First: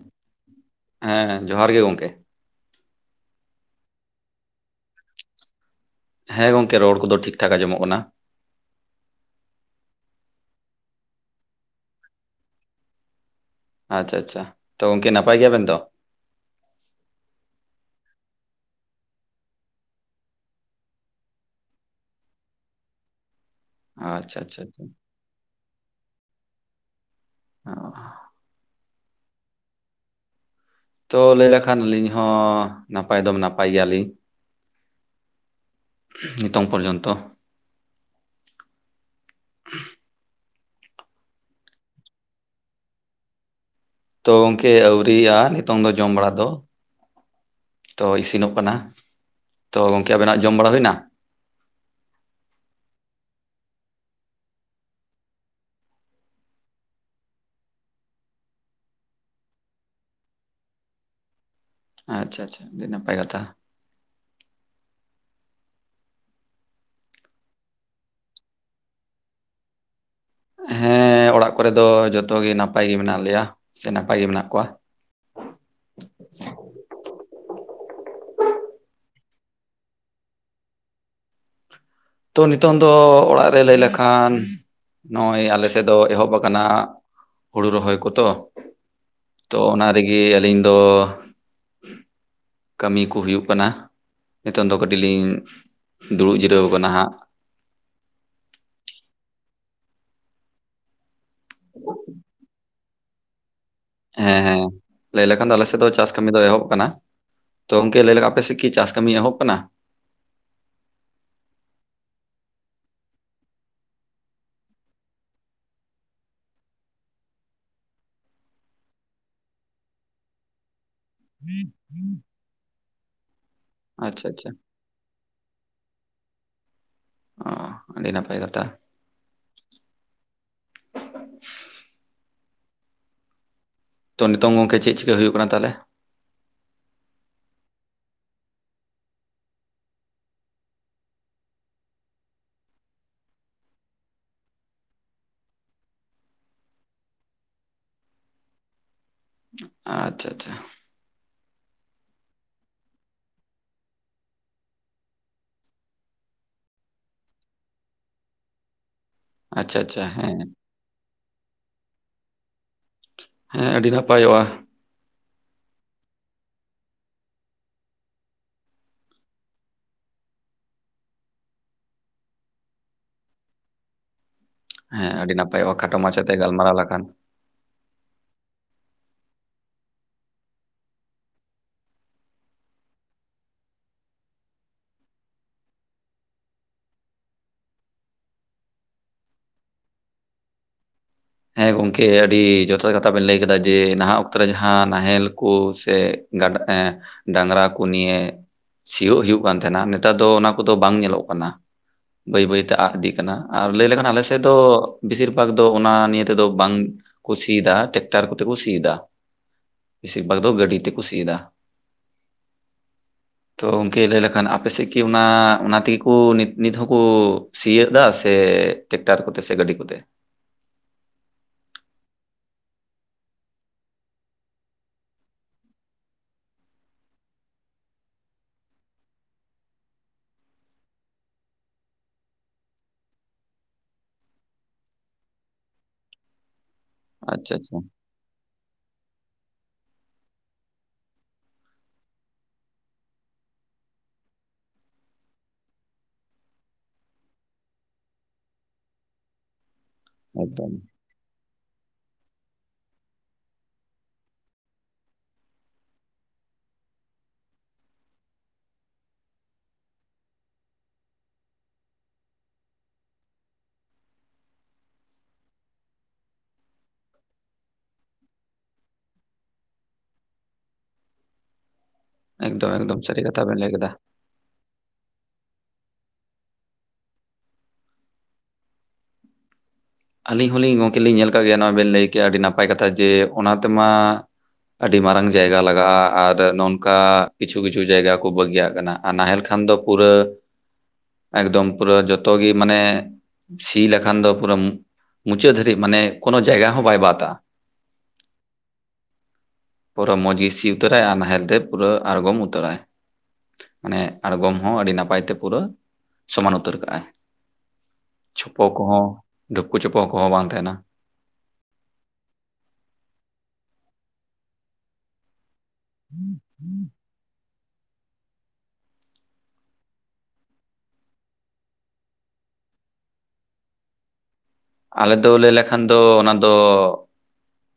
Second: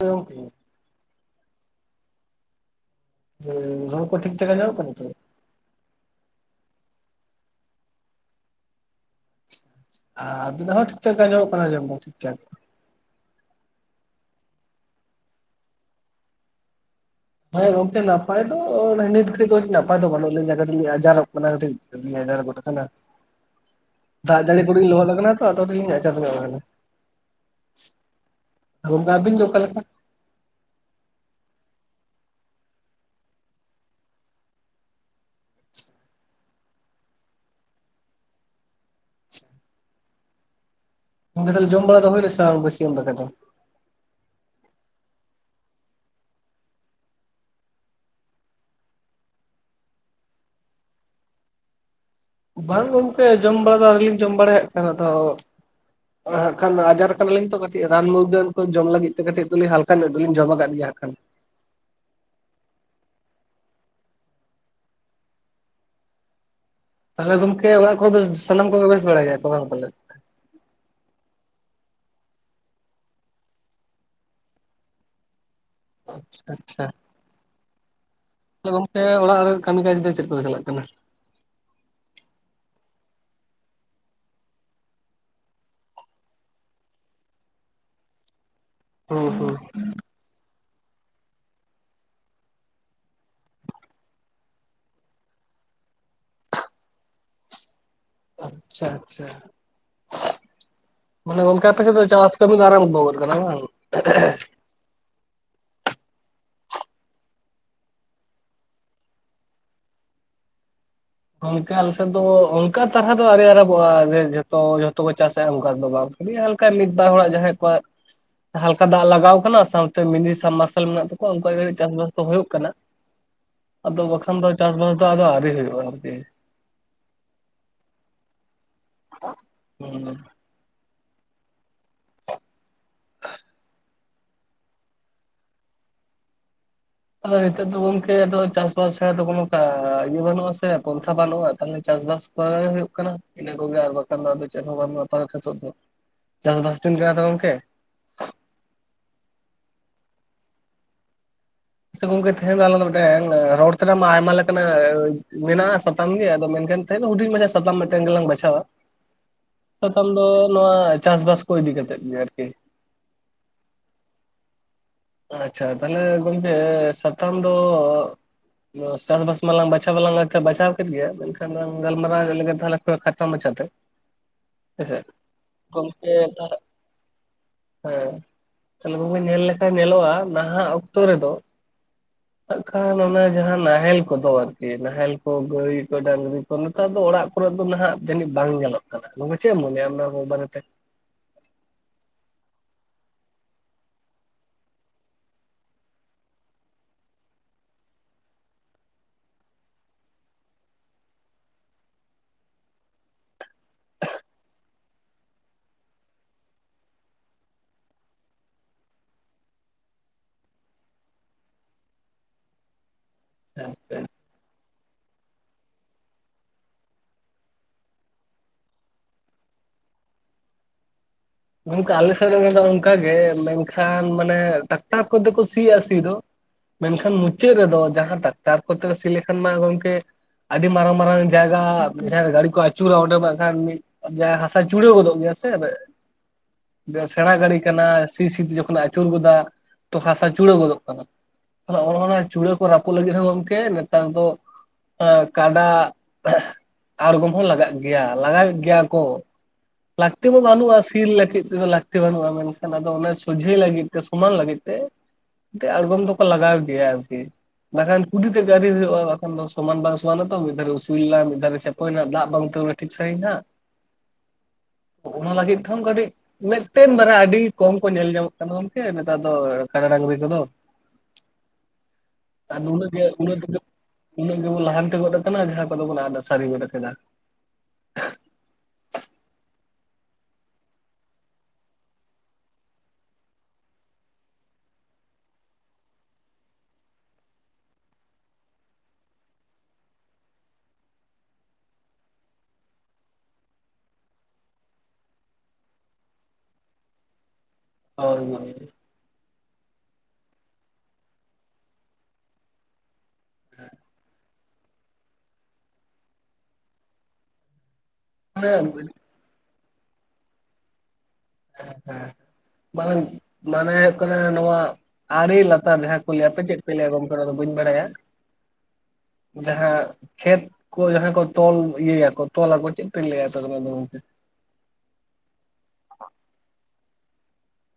ᱡᱚᱦᱟᱨ ᱜᱮ ᱜᱚᱢᱠᱮ ᱦᱮᱸ ᱡᱚᱦᱟᱨ ᱜᱮ ᱜᱚᱢᱠᱮ ᱦᱮᱹ ᱨᱚᱲ ᱠᱚ ᱴᱷᱤᱠ ᱴᱷᱟᱠ‌ ᱟᱡᱚᱢᱚᱜ ᱠᱟᱱᱟ ᱛᱚ ᱦᱮᱸ ᱜᱚᱢᱠᱮ ᱨᱚᱲ ᱠᱚᱫᱚ ᱴᱷᱤᱠ ᱴᱷᱟᱠ ᱟᱸᱡᱚᱢᱚᱜ ᱠᱟᱱᱟ᱾ ᱟᱨ ᱟᱵᱤᱱᱟᱜ ᱦᱚᱸ ᱴᱷᱤᱠ ᱴᱷᱟᱠ ᱟᱡᱚᱢᱚᱜ ᱠᱟᱱᱟ ᱴᱷᱤᱠ ᱴᱷᱟᱠ ᱟᱪᱪᱷᱟ ᱟᱪᱪᱷᱟ ᱛᱚ ᱜᱚᱢᱠᱮ ᱱᱟᱯᱟᱭ ᱜᱮᱭᱟᱵᱮᱱ ᱛᱚ᱾ ᱦᱮᱸ ᱜᱚᱢᱠᱮ ᱱᱟᱯᱟᱭ ᱫᱚ ᱱᱤᱛ ᱜᱷᱟᱨᱤᱡ ᱫᱚ ᱱᱟᱯᱟᱭ ᱫᱚ ᱵᱟᱹᱱᱩᱜ ᱞᱤᱧᱟ ᱠᱟᱹᱴᱤᱡ ᱞᱤᱧ ᱟᱡᱟᱨᱚᱜ ᱠᱟᱱᱟ ᱠᱟᱹᱴᱤᱡ ᱦᱮᱸ ᱠᱟᱴᱤᱡᱞᱤᱧ ᱟᱡᱟᱨ ᱜᱚᱫ ᱠᱟᱱᱟ᱾ ᱟᱪᱪᱷᱟ ᱫᱟᱜ ᱟᱪᱪᱷᱟ ᱡᱟᱹᱲᱤ ᱟᱪᱪᱷᱟ ᱠᱚᱨᱮᱧ ᱞᱚᱦᱚᱫ ᱟᱠᱟᱱᱟ ᱛᱚ ᱟᱫᱚᱞᱤᱧ ᱟᱡᱟᱨ ᱧᱚᱜ ᱠᱟᱱᱟᱼᱼ ᱚ, ᱜᱚᱢᱠᱮ ᱟᱵᱤᱱ ᱫᱚ ᱚᱠᱟ ᱞᱮᱠᱟ᱾ ᱛᱚ ᱞᱟᱹᱭ ᱞᱮᱠᱷᱟᱱ ᱟᱹᱞᱤᱧ ᱦᱚᱸ ᱱᱟᱯᱟᱭ ᱫᱚ ᱱᱟᱯᱟᱭ ᱜᱮᱭᱟᱞᱤᱧ ᱱᱤᱛᱚᱝ ᱯᱚᱨᱡᱚᱱᱛᱚ ᱛᱟᱦᱞᱮ ᱡᱚᱢ ᱵᱟᱲᱟ ᱫᱚ ᱦᱩᱭ ᱱᱟ ᱥᱮ ᱵᱟᱝ ᱵᱟᱥᱤᱭᱟᱸᱢ ᱫᱟᱠᱟ ᱫᱚ? ᱛᱚ ᱜᱚᱝᱠᱮ ᱟᱣᱨᱤᱭᱟᱜᱼᱟ ᱱᱤᱛᱚᱝ ᱫᱚ ᱡᱚᱢ ᱵᱟᱲᱟ ᱫᱚ᱾ ᱛᱚ ᱤᱥᱤᱱᱚᱜ ᱠᱟᱱᱟ ᱛᱚ ᱜᱚᱝᱠᱮ ᱟᱵᱮᱱᱟᱜ ᱡᱚᱢ ᱵᱟᱲᱟ ᱦᱩᱭᱱᱟ? ᱵᱟᱝ ᱜᱚᱝᱠᱮ ᱡᱚᱢ ᱵᱟᱲᱟ ᱟᱣᱨᱤᱞᱤᱧ ᱡᱚᱢ ᱵᱟᱲᱟᱭᱟ ᱦᱟᱜ ᱠᱷᱟᱱ ᱟᱫᱚᱼᱼ ᱦᱟᱸᱜ ᱠᱷᱟᱱ ᱟᱡᱟᱨ ᱠᱟᱱᱟᱞᱤᱧ ᱛᱚ ᱠᱟᱹᱴᱤᱡ ᱨᱟᱱ ᱢᱩᱨᱜᱟᱹᱱ ᱠᱚ ᱡᱚᱢ ᱞᱟᱹᱜᱤᱫ ᱛᱮ ᱠᱟᱹᱴᱤᱡ ᱫᱚᱧ ᱦᱟᱞᱠᱟ ᱧᱚᱜ ᱫᱚᱞᱤᱧ ᱡᱚᱢ ᱟᱠᱟᱫ ᱜᱮᱭᱟ ᱦᱟᱸᱜ ᱠᱷᱟᱱ᱾ ᱟᱪᱪᱷᱟ ᱟᱪᱪᱷᱟ ᱟᱹᱰᱤ ᱱᱟᱯᱟᱭ ᱠᱟᱛᱷᱟ᱾ ᱛᱟᱦᱚᱞ ᱜᱚᱢᱠᱮ ᱚᱱᱟ ᱠᱚᱦᱚ ᱥᱟᱱᱟᱢ ᱠᱚ ᱵᱮᱥ ᱵᱟᱲᱟᱭ ᱜᱮᱭᱟ ᱠᱚᱞᱮ? ᱦᱮᱸ ᱚᱲᱟᱜ ᱠᱚᱨᱮ ᱫᱚ ᱡᱚᱛᱚ ᱜᱮ ᱱᱟᱯᱟᱭ ᱜᱮ ᱢᱮᱱᱟᱜ ᱞᱮᱭᱟ ᱥᱮ ᱱᱟᱯᱟᱭ ᱜᱮ ᱢᱮᱱᱟᱜ ᱠᱚᱣᱟ᱾ ᱟᱪᱪᱷᱟ ᱟᱪᱪᱷᱟ ᱜᱚᱝᱠᱮ ᱚᱲᱟᱜ ᱨᱮ ᱠᱟᱹᱢᱤ ᱠᱟᱡᱽ ᱫᱚ ᱪᱮᱫ ᱠᱚ ᱪᱟᱞᱟᱜ ᱠᱟᱱᱟ᱾ ᱛᱚ ᱱᱤᱛᱚᱝ ᱫᱚ ᱚᱲᱟᱜ ᱨᱮ ᱞᱟᱹᱭ ᱞᱮᱠᱷᱟᱱ ᱱᱚᱜᱼᱚᱭ ᱟᱞᱮ ᱥᱮᱫ ᱫᱚ ᱮᱦᱚᱵ ᱟᱠᱟᱱᱟᱼᱼ ᱦᱩᱲᱩ ᱨᱚᱦᱚᱭ ᱠᱚᱛᱚ ᱦᱩᱸ ᱦᱩᱸ ᱛᱚ ᱚᱱᱟ ᱨᱮᱜᱮ ᱟᱹᱞᱤᱧ ᱫᱚᱼᱼ ᱠᱟᱹᱢᱤ ᱠᱚ ᱦᱩᱭᱩᱜ ᱠᱟᱱᱟ᱾ ᱱᱤᱛᱚᱝ ᱫᱚ ᱠᱟᱹᱴᱤᱡ ᱞᱤᱧ ᱫᱩᱲᱩᱵ ᱡᱤᱨᱟᱹᱣ ᱠᱟᱱᱟ ᱦᱟᱸᱜᱼᱼ ᱟᱪᱪᱷᱟ ᱟᱪᱪᱷᱟ ᱢᱟᱱᱮ ᱜᱚᱝᱠᱮ ᱟᱯᱮᱥᱮᱫ ᱫᱚ ᱪᱟᱥᱟᱥ ᱠᱟᱹᱢᱤ ᱟᱨᱟᱵ ᱠᱟᱱᱟ? ᱠᱟᱱᱟ ᱦᱮᱸ ᱦᱮᱸᱼᱼ ᱞᱟᱹᱭ ᱞᱮᱠᱷᱟᱱ ᱫᱚ ᱟᱞᱮ ᱥᱮᱫ ᱫᱚ ᱪᱟᱥ ᱠᱟᱹᱢᱤ ᱫᱚ ᱮᱦᱚᱵ ᱠᱟᱱᱟ ᱛᱚ ᱜᱚᱢᱠᱮ ᱞᱟᱹᱭ ᱞᱮᱠᱷᱟᱱ ᱟᱯᱮᱥᱮᱫ ᱠᱤ ᱪᱟᱥ ᱠᱟᱹᱢᱤᱭ ᱮᱦᱚᱵ ᱟᱠᱟᱱᱟ᱾ ᱚᱱᱠᱟ ᱟᱞᱮᱥᱮᱜ ᱫᱚ ᱚᱱᱠᱟ ᱛᱟᱦᱟ ᱫᱚ ᱟᱨᱮ ᱟᱨᱟᱚᱵᱚᱜᱼᱟᱮ ᱡᱷᱚᱛᱚ ᱡᱷᱚᱛᱚ ᱠᱚ ᱪᱟᱥᱟᱼᱟ ᱚᱱᱠᱟ ᱫᱚ ᱵᱟᱝ᱾ ᱟᱹᱰᱤ ᱦᱟᱞᱠᱟ ᱢᱤᱫ ᱵᱟᱨ ᱦᱚᱲᱟᱜ ᱡᱟᱦᱟᱸᱭ ᱠᱚᱣᱟᱜ᱾ ᱦᱟᱞᱠᱟ ᱫᱟᱜ ᱞᱟᱜᱟᱣ ᱟᱠᱟᱱᱟ ᱥᱟᱶᱛᱮ ᱢᱤᱱᱤ ᱥᱟᱵ ᱢᱟᱨᱟᱨᱥᱟᱞ ᱢᱮᱱᱟᱜ ᱛᱟᱠᱚᱼᱼ ᱚᱱᱠᱟᱟᱜ ᱪᱟᱥᱵᱟᱥ ᱫᱚ ᱦᱩᱭᱩᱜ ᱠᱟᱱᱟ ᱟᱫᱚ ᱟᱪᱪᱷᱟ ᱵᱟᱠᱷᱟᱱ ᱫᱚ ᱟᱪᱪᱷᱟ ᱪᱟᱥᱵᱟᱥ ᱫᱚ ᱟᱫᱚ ᱟᱹᱣᱨᱤ ᱦᱩᱭᱩᱜᱼᱟ᱾ ᱮᱼᱼ ᱚ ᱟᱹᱰᱤ ᱱᱟᱯᱟᱭ ᱠᱟᱛᱷᱟ᱾ ᱦᱮᱸ ᱛᱚ ᱱᱤᱛᱚᱝ ᱜᱚᱝᱠᱮ ᱪᱮᱫ ᱪᱮᱠᱟ ᱦᱩᱭᱩᱜ ᱠᱟᱱᱟ ᱛᱟᱦᱞᱮ? ᱟᱫᱚ ᱱᱤᱛᱚᱜ ᱫᱚ ᱜᱚᱝᱠᱮ ᱪᱟᱥ ᱵᱟᱥ ᱫᱚ ᱵᱟᱹᱱᱩᱜ-ᱟ ᱤᱭᱟᱹ ᱵᱟᱹᱱᱩᱜ ᱟ ᱥᱮ ᱯᱚᱱᱛᱷᱟ ᱵᱟᱹᱱᱩᱜᱼᱟ ᱛᱟᱦᱞᱮ ᱪᱟᱥ ᱵᱟᱥ᱾ ᱦᱩᱭᱩᱜ ᱠᱟᱱᱟ ᱤᱱᱟᱹ ᱠᱚᱜᱮ ᱟᱨ ᱵᱟᱠᱷᱟᱱ ᱫᱚ ᱪᱮᱫ ᱦᱚᱸ ᱵᱟᱝᱯᱟᱨ ᱫᱚ᱾ ᱪᱟᱥ ᱵᱟᱥ ᱛᱤᱱ ᱛᱤᱱᱜᱮᱭᱟ ᱛᱚ ᱜᱚᱢᱠᱮ ᱟᱪᱪᱷᱟ ᱟᱪᱪᱷᱟ ᱥᱮ ᱜᱚᱝᱠᱮ ᱛᱮᱦᱮᱸᱧ ᱫᱚ ᱟᱞᱮ ᱫᱚ ᱢᱤᱫᱴᱮᱱ ᱨᱚᱲ ᱛᱮᱱᱟᱜ ᱢᱟ ᱟᱭᱢᱟ ᱞᱮᱠᱟᱱᱟᱜ ᱢᱮᱱᱟᱜᱼᱟ ᱥᱟᱛᱟᱢ ᱜᱮ ᱟᱫᱚ ᱢᱮᱱᱠᱷᱟᱱᱼᱼ ᱛᱮᱦᱮᱧ ᱫᱚ ᱦᱩᱰᱤᱧ ᱢᱟᱪᱷᱟ ᱥᱟᱛᱟᱢ ᱢᱮᱫᱴᱟᱝ ᱜᱮᱞᱟᱝ ᱵᱟᱪᱷᱟᱣᱟ᱾ ᱟᱪᱪᱷᱟ ᱟᱪᱪᱷᱟ ᱥᱟᱛᱟᱢ ᱫᱚ ᱦᱮᱸ ᱱᱚᱣᱟ ᱪᱟᱥᱼᱵᱟᱥ ᱠᱚ ᱤᱫᱤ ᱠᱟᱛᱮᱫ ᱜᱮ ᱟᱨᱠᱤ᱾ ᱦᱮᱸ ᱟᱹᱰᱤ ᱱᱟᱯᱟᱭᱚᱜᱼᱟ᱾ ᱟᱪᱪᱷᱟ ᱛᱟᱦᱞᱮ ᱜᱚᱝᱠᱮ ᱥᱟᱛᱟᱢ ᱫᱚ ᱪᱟᱥᱼᱵᱟᱥ ᱢᱟᱞᱟᱝ ᱵᱟᱪᱷᱟᱣᱞᱟᱝ ᱵᱟᱪᱷᱟ ᱠᱮᱫ ᱜᱮᱭᱟ ᱢᱮᱱᱠᱷᱟᱱ ᱞᱟᱝ ᱜᱟᱞᱢᱟᱨᱟᱣ ᱞᱮᱜᱮ ᱛᱟᱦᱞᱮᱼᱼ ᱠᱷᱟᱴ ᱢᱟᱪᱟ ᱛᱮ ᱦᱮ ᱥᱮ ᱦᱮᱸ ᱟᱹᱰᱤ ᱱᱟᱯᱟᱭᱚᱜᱼᱟ ᱠᱷᱟᱴᱚ ᱜᱚᱢᱠᱮᱼᱼ ᱦᱮᱸ ᱢᱟᱪᱷᱟᱛᱮ ᱜᱟᱞᱢᱟᱨᱟᱣ ᱞᱮᱠᱷᱟᱱ ᱛᱟᱦᱞᱮ ᱵᱟᱹᱵᱩ ᱧᱮᱞ ᱞᱮᱠᱷᱟᱱ ᱧᱮᱞᱚᱜᱼᱟ ᱱᱟᱦᱟᱜ ᱚᱠᱛᱚ ᱨᱮᱫᱚᱼᱼ ᱠᱷᱟᱱ ᱚᱱᱟ ᱡᱟᱦᱟᱸ ᱱᱟᱦᱮᱞ ᱠᱚᱫᱚ ᱟᱨᱠᱤ ᱱᱟᱦᱮᱞ ᱠᱚ ᱜᱟᱹᱭ ᱠᱚ ᱰᱟᱝᱨᱤ ᱠᱚ ᱛᱚ ᱱᱮᱛᱟᱨ ᱫᱚ ᱚᱲᱟᱜ ᱠᱚᱨᱮ ᱫᱚ ᱱᱟᱦᱟᱜ ᱡᱟᱹᱱᱤᱡ ᱵᱟᱝ ᱧᱮᱞᱚᱜ ᱠᱟᱱᱟ ᱱᱚᱜ ᱪᱮᱫ ᱮᱢ ᱢᱚᱱᱮᱭᱟ ᱚᱱᱟ ᱵᱟᱨᱮ ᱛᱮ? ᱦᱮᱸ ᱜᱚᱢᱠᱮ ᱟᱹᱰᱤ ᱡᱚᱛᱷᱟᱛ ᱠᱟᱛᱷᱟ ᱵᱮᱱ ᱞᱟᱹᱭ ᱠᱮᱫᱟ ᱡᱮ ᱱᱟᱦᱟᱜ ᱚᱠᱛᱚ ᱨᱮ ᱡᱟᱦᱟᱸ ᱱᱟᱦᱮᱞ ᱠᱚ ᱥᱮᱼᱼ ᱜᱟᱰᱟ ᱮ ᱰᱟᱝᱨᱟ ᱠᱚ ᱱᱤᱭᱮᱼᱼ ᱥᱤᱭᱳᱜ ᱦᱩᱭᱩᱜ ᱠᱟᱱ ᱛᱟᱦᱮᱸᱱᱟ ᱱᱮᱛᱟᱨ ᱫᱚ ᱚᱱᱟ ᱠᱚᱫᱚ ᱵᱟᱝ ᱧᱮᱞᱚᱜ ᱠᱟᱱᱟ᱾ ᱵᱟᱹᱭ ᱵᱟᱹᱭ ᱛᱮ ᱟᱜ ᱤᱫᱤᱜ ᱠᱟᱱᱟ ᱟᱨ ᱞᱟᱹᱭ ᱞᱮᱠᱷᱟᱱ ᱟᱞᱮ ᱥᱮᱫ ᱫᱚ ᱵᱮᱥᱤᱨ ᱵᱷᱟᱜᱽ ᱫᱚ ᱚᱱᱟ ᱱᱤᱭᱟᱹ ᱛᱮᱫᱚ ᱵᱟᱝ ᱠᱳ ᱥᱤ ᱮᱫᱟ ᱴᱮᱠᱴᱟᱨ ᱠᱚᱛᱮ ᱠᱚ ᱥᱤ ᱮᱫᱟ᱾ ᱵᱤᱥᱤ ᱵᱟᱜᱽ ᱫᱚ ᱜᱟᱹᱰᱤ ᱛᱮᱠᱚ ᱥᱤ ᱭᱮᱫᱟ᱾ [inaudible] ᱛᱚ ᱜᱚᱝᱠᱮ ᱞᱟᱹᱭ ᱞᱮᱠᱷᱟᱱ ᱟᱯᱮᱥᱮᱫ ᱠᱤ ᱚᱱᱟ, ᱚᱱᱟ ᱛᱮᱜᱤ ᱠᱩ ᱱᱤᱛ ᱱᱤᱛ ᱦᱚᱠᱚ ᱥᱤ ᱮᱫᱼᱫᱟ ᱥᱮ ᱴᱮᱠᱴᱟᱨ ᱠᱚᱛᱮ ᱥᱮ ᱜᱟᱹᱰᱤ ᱠᱚᱛᱮ? ᱜᱚᱢᱠᱮ ᱟᱞᱮ ᱥᱮᱫ ᱞᱮ ᱢᱮᱫ ᱫᱷᱟᱣ ᱚᱱᱠᱟ ᱜᱮ ᱢᱮᱱᱠᱷᱟᱱ ᱢᱟᱱᱮ ᱴᱟᱠᱴᱟᱨ ᱠᱚᱫᱚ ᱠᱚ ᱥᱤᱭᱼᱟ ᱥᱤ ᱫᱚ, ᱢᱮᱱᱠᱷᱟᱱ ᱢᱩᱪᱟᱹᱫ ᱨᱮᱫᱚ ᱡᱟᱦᱟᱸ ᱴᱟᱠᱴᱟᱨ ᱠᱚᱛᱮ ᱠᱚ ᱥᱤ ᱞᱮᱠᱷᱟᱱ ᱢᱟ ᱜᱚᱝᱠᱮ ᱟᱹᱰᱤ ᱢᱟᱨᱟᱝ ᱢᱟᱨᱟᱝ ᱡᱟᱭᱜᱟ ᱦᱮᱸ ᱜᱟᱹᱰᱤ ᱠᱚ ᱟᱹᱪᱩᱨᱟ ᱚᱸᱰᱮ ᱢᱟ ᱮᱸᱠᱷᱟᱱ ᱢᱤᱫ ᱡᱟ ᱦᱟᱥᱟ ᱡᱩᱲᱟᱹᱣ ᱜᱚᱫᱚᱜ ᱜᱮᱭᱟ ᱥᱮᱻᱵᱮᱜ, ᱫᱮ ᱥᱮᱬᱟ ᱟᱪᱪᱷᱟ ᱜᱟᱹᱰᱤ ᱟᱪᱪᱷᱟ ᱠᱟᱱᱟ ᱥᱤ ᱥᱤ ᱡᱚᱠᱷᱚᱱ ᱟᱹᱪᱩᱨ ᱜᱚᱫᱟ, ᱛᱚ ᱦᱟᱥᱟ ᱪᱩᱲᱟᱹᱣ ᱜᱚᱫᱚᱜ ᱠᱟᱱᱟ᱾ ᱦᱚᱸᱻᱚ ᱪᱩᱲᱟᱹ ᱠᱚ ᱨᱟᱹᱯᱩᱫ ᱞᱟᱹᱜᱤᱫ ᱦᱚᱸ ᱜᱚᱝᱠᱮ ᱢᱮᱫᱴᱟᱝ ᱫᱚ ᱮᱸ ᱠᱟᱰᱟ [unintelligible] ᱟᱸᱲᱜᱚᱢ ᱦᱚᱸ ᱞᱟᱜᱟᱜ ᱜᱮᱭᱟ, ᱞᱟᱜᱟᱣᱮᱫ ᱜᱮᱭᱟ ᱠᱚ᱾ ᱞᱟᱠᱛᱤ ᱢᱟ ᱮᱠᱫᱚᱢ ᱵᱟᱹᱱᱩᱜᱼᱟ ᱥᱮ ᱛᱤᱨ ᱞᱟᱹᱠᱤᱫ ᱛᱮᱫᱚ ᱞᱟᱹᱠᱛᱤ ᱵᱟᱹᱱᱩᱜᱼᱟ ᱢᱮᱱᱠᱷᱟᱱ ᱟᱫᱚ ᱚᱱᱮ ᱥᱚᱡᱷᱮ ᱞᱟᱹᱜᱤᱫ ᱛᱮ ᱥᱚᱢᱟᱱ ᱞᱟᱹᱜᱤᱫ ᱛᱮ᱾ ᱮᱱᱛᱮ ᱟᱸᱲᱜᱚᱢ ᱫᱚᱠᱚ ᱞᱟᱜᱟᱣ ᱜᱮᱭᱟ ᱟᱨᱠᱤ, ᱵᱟᱠᱷᱟᱱ ᱠᱩᱰᱤ ᱛᱮ ᱫᱮ ᱦᱩᱭᱩᱜᱼᱟ ᱵᱟᱠᱷᱟᱱ ᱠᱩᱰᱤ ᱛᱮᱫ ᱜᱮ ᱟᱹᱰᱤ ᱰᱷᱮᱨᱚᱜᱼᱟ, ᱛᱚᱠᱷᱚᱱ ᱥᱚᱢᱟᱱ ᱵᱟᱝ ᱥᱚᱢᱟᱱᱚᱜ ᱫᱚ ᱢᱤᱫ ᱫᱷᱟᱣ ᱨᱮ ᱩᱥᱩᱞᱞᱼᱞᱟᱭ ᱢᱤᱫ ᱫᱷᱟᱣ ᱨᱮ ᱪᱷᱟᱯ ᱦᱚᱭ ᱱᱷᱟᱸᱜ ᱫᱟᱜ ᱵᱟᱝ ᱛᱮ ᱚᱱᱟ ᱴᱷᱤᱠ ᱥᱟᱺᱦᱤᱡ ᱱᱷᱟᱸᱜ, ᱚᱱᱟ ᱞᱟᱹᱜᱤᱫ ᱛᱮᱦᱚᱸ ᱜᱟᱹᱰᱤᱡ ᱢᱮᱫ ᱴᱟᱹᱱ ᱵᱟᱨᱟ ᱟᱹᱰᱤ ᱠᱚᱢ ᱠᱚ ᱧᱮᱞ ᱧᱟᱢᱚᱜ ᱠᱟᱱᱟ ᱜᱚᱝᱠᱮ ᱱᱮᱛᱟᱨ ᱫᱚ ᱠᱟᱰᱟ ᱰᱟᱺᱜᱽᱨᱤ ᱠᱚᱫᱚ᱾ ᱟᱨ ᱮᱠᱫᱚᱢ ᱱᱩᱱᱟᱹᱜ ᱮᱠᱫᱚᱢ ᱜᱮ ᱥᱟᱹᱨᱤ ᱩᱱᱟᱹᱜ ᱠᱟᱛᱷᱟ ᱵᱮᱱ ᱞᱟᱹᱭ ᱠᱮᱫᱟ [unintelligible] ᱩᱱᱟᱹᱜ ᱜᱮᱵᱚᱱ ᱞᱟᱦᱟᱱᱛᱤ ᱜᱚᱫ ᱟᱠᱟᱱᱟ, ᱡᱟᱦᱟᱸᱭ ᱠᱚᱫᱚ ᱵᱚᱱ ᱟᱫ ᱥᱟᱹᱨᱤ ᱜᱚᱫ ᱟᱠᱟᱫᱟ᱾ ᱟᱹᱞᱤᱧ ᱦᱚᱸᱞᱤᱧ ᱜᱚᱝᱠᱮ ᱞᱤᱧ ᱧᱮᱞ ᱟᱠᱟᱫ ᱜᱮᱭᱟ ᱱᱚᱣᱟ ᱵᱮᱱ ᱞᱟᱹᱭ ᱠᱮᱜᱼᱟ ᱟᱹᱰᱤ ᱱᱟᱯᱟᱭ ᱠᱟᱛᱷᱟ ᱡᱮ ᱚᱱᱟ ᱛᱮᱢᱟ, ᱟᱹᱰᱤ ᱢᱟᱨᱟᱝ ᱡᱟᱭᱜᱟ ᱞᱟᱜᱟᱜᱼᱟ ᱟᱨ ᱱᱚᱜᱼᱱᱚᱸᱠᱟ ᱠᱤᱪᱷᱩ ᱠᱤᱪᱷᱩ ᱡᱟᱭᱜᱟ ᱠᱚ ᱵᱟᱹᱜᱤᱭᱟᱜ ᱠᱟᱱᱟ, ᱟᱨ ᱱᱟᱦᱮᱞ ᱠᱷᱟᱱ ᱫᱚ ᱯᱩᱨᱟᱹ ᱮᱠᱫᱚᱢ ᱯᱩᱨᱟᱹ ᱡᱚᱛᱚ ᱜᱤ ᱢᱟᱱᱮ ᱥᱤ ᱞᱮᱠᱷᱟᱱ ᱫᱚ ᱯᱩᱨᱟᱹᱻᱢ ᱢᱩᱪᱟᱹᱫ ᱫᱷᱟᱹᱨᱤᱡ ᱢᱟᱱᱮ ᱠᱳᱱᱳ ᱡᱟᱭᱜᱟ ᱦᱚᱸ ᱵᱟᱭ ᱵᱟᱛᱼᱟ᱾ ᱦᱚᱭ, ᱯᱩᱨᱟᱹ ᱢᱚᱸᱡᱽ ᱜᱮ ᱥᱤ ᱩᱛᱟᱹᱨᱟᱭ ᱟᱨ ᱱᱟᱦᱮᱞ ᱛᱮ ᱯᱩᱨᱟᱹ ᱟᱨᱜᱚᱢ ᱩᱛᱟᱹᱨᱟᱭ᱾ ᱢᱟᱱᱮ ᱟᱬᱜᱚᱢ ᱦᱚᱸ ᱟᱹᱰᱤ ᱱᱟᱯᱟᱭ ᱛᱮ ᱯᱩᱨᱟᱹ ᱥᱚᱢᱟᱱ ᱩᱛᱟᱹᱨ ᱠᱟᱜᱼᱟᱭ᱾ ᱪᱷᱚᱯᱚ ᱦᱳᱭ ᱠᱚᱦᱚᱸ ᱰᱷᱩᱯᱠᱩ ᱪᱷᱚᱯᱚ ᱠᱚᱦᱚᱸ ᱵᱟᱝ ᱛᱟᱦᱮᱸᱱᱟ, ᱦᱮᱸ ᱦᱮᱸ, ᱵᱟᱝ ᱢᱟᱱᱮ ᱦᱩᱭᱩᱜ ᱠᱟᱱᱟ ᱱᱚᱣᱟ ᱟᱲᱮ ᱞᱟᱛ ᱛᱟᱨ ᱡᱟᱦᱟᱸ ᱠᱚ ᱞᱟᱹᱭᱼᱟ, ᱟᱯᱮ ᱪᱮᱫ ᱯᱮ ᱞᱟᱹᱭᱼᱟ ᱜᱚᱝᱠᱮ ᱚᱱᱟ ᱫᱚ ᱵᱟᱹᱧ ᱵᱟᱰᱟᱭᱟ, ᱡᱟᱦᱟᱸ ᱠᱷᱮᱛ ᱠᱚ ᱡᱟᱦᱟᱸ ᱠᱚ ᱛᱚᱞ ᱤᱭᱟᱹ ᱭᱟᱞᱚ ᱛᱚᱞ ᱟᱠᱚ ᱪᱮᱫ ᱯᱮ ᱞᱟᱹᱭ-ᱟ ᱚᱸᱛᱮ ᱫᱚ ᱟᱫᱚ ᱜᱚᱝᱠᱮ? ᱟᱞᱮ ᱫᱚ ᱞᱟᱹᱭ ᱞᱮᱠᱷᱟᱱ ᱫᱚ ᱚᱱᱟ ᱫᱚ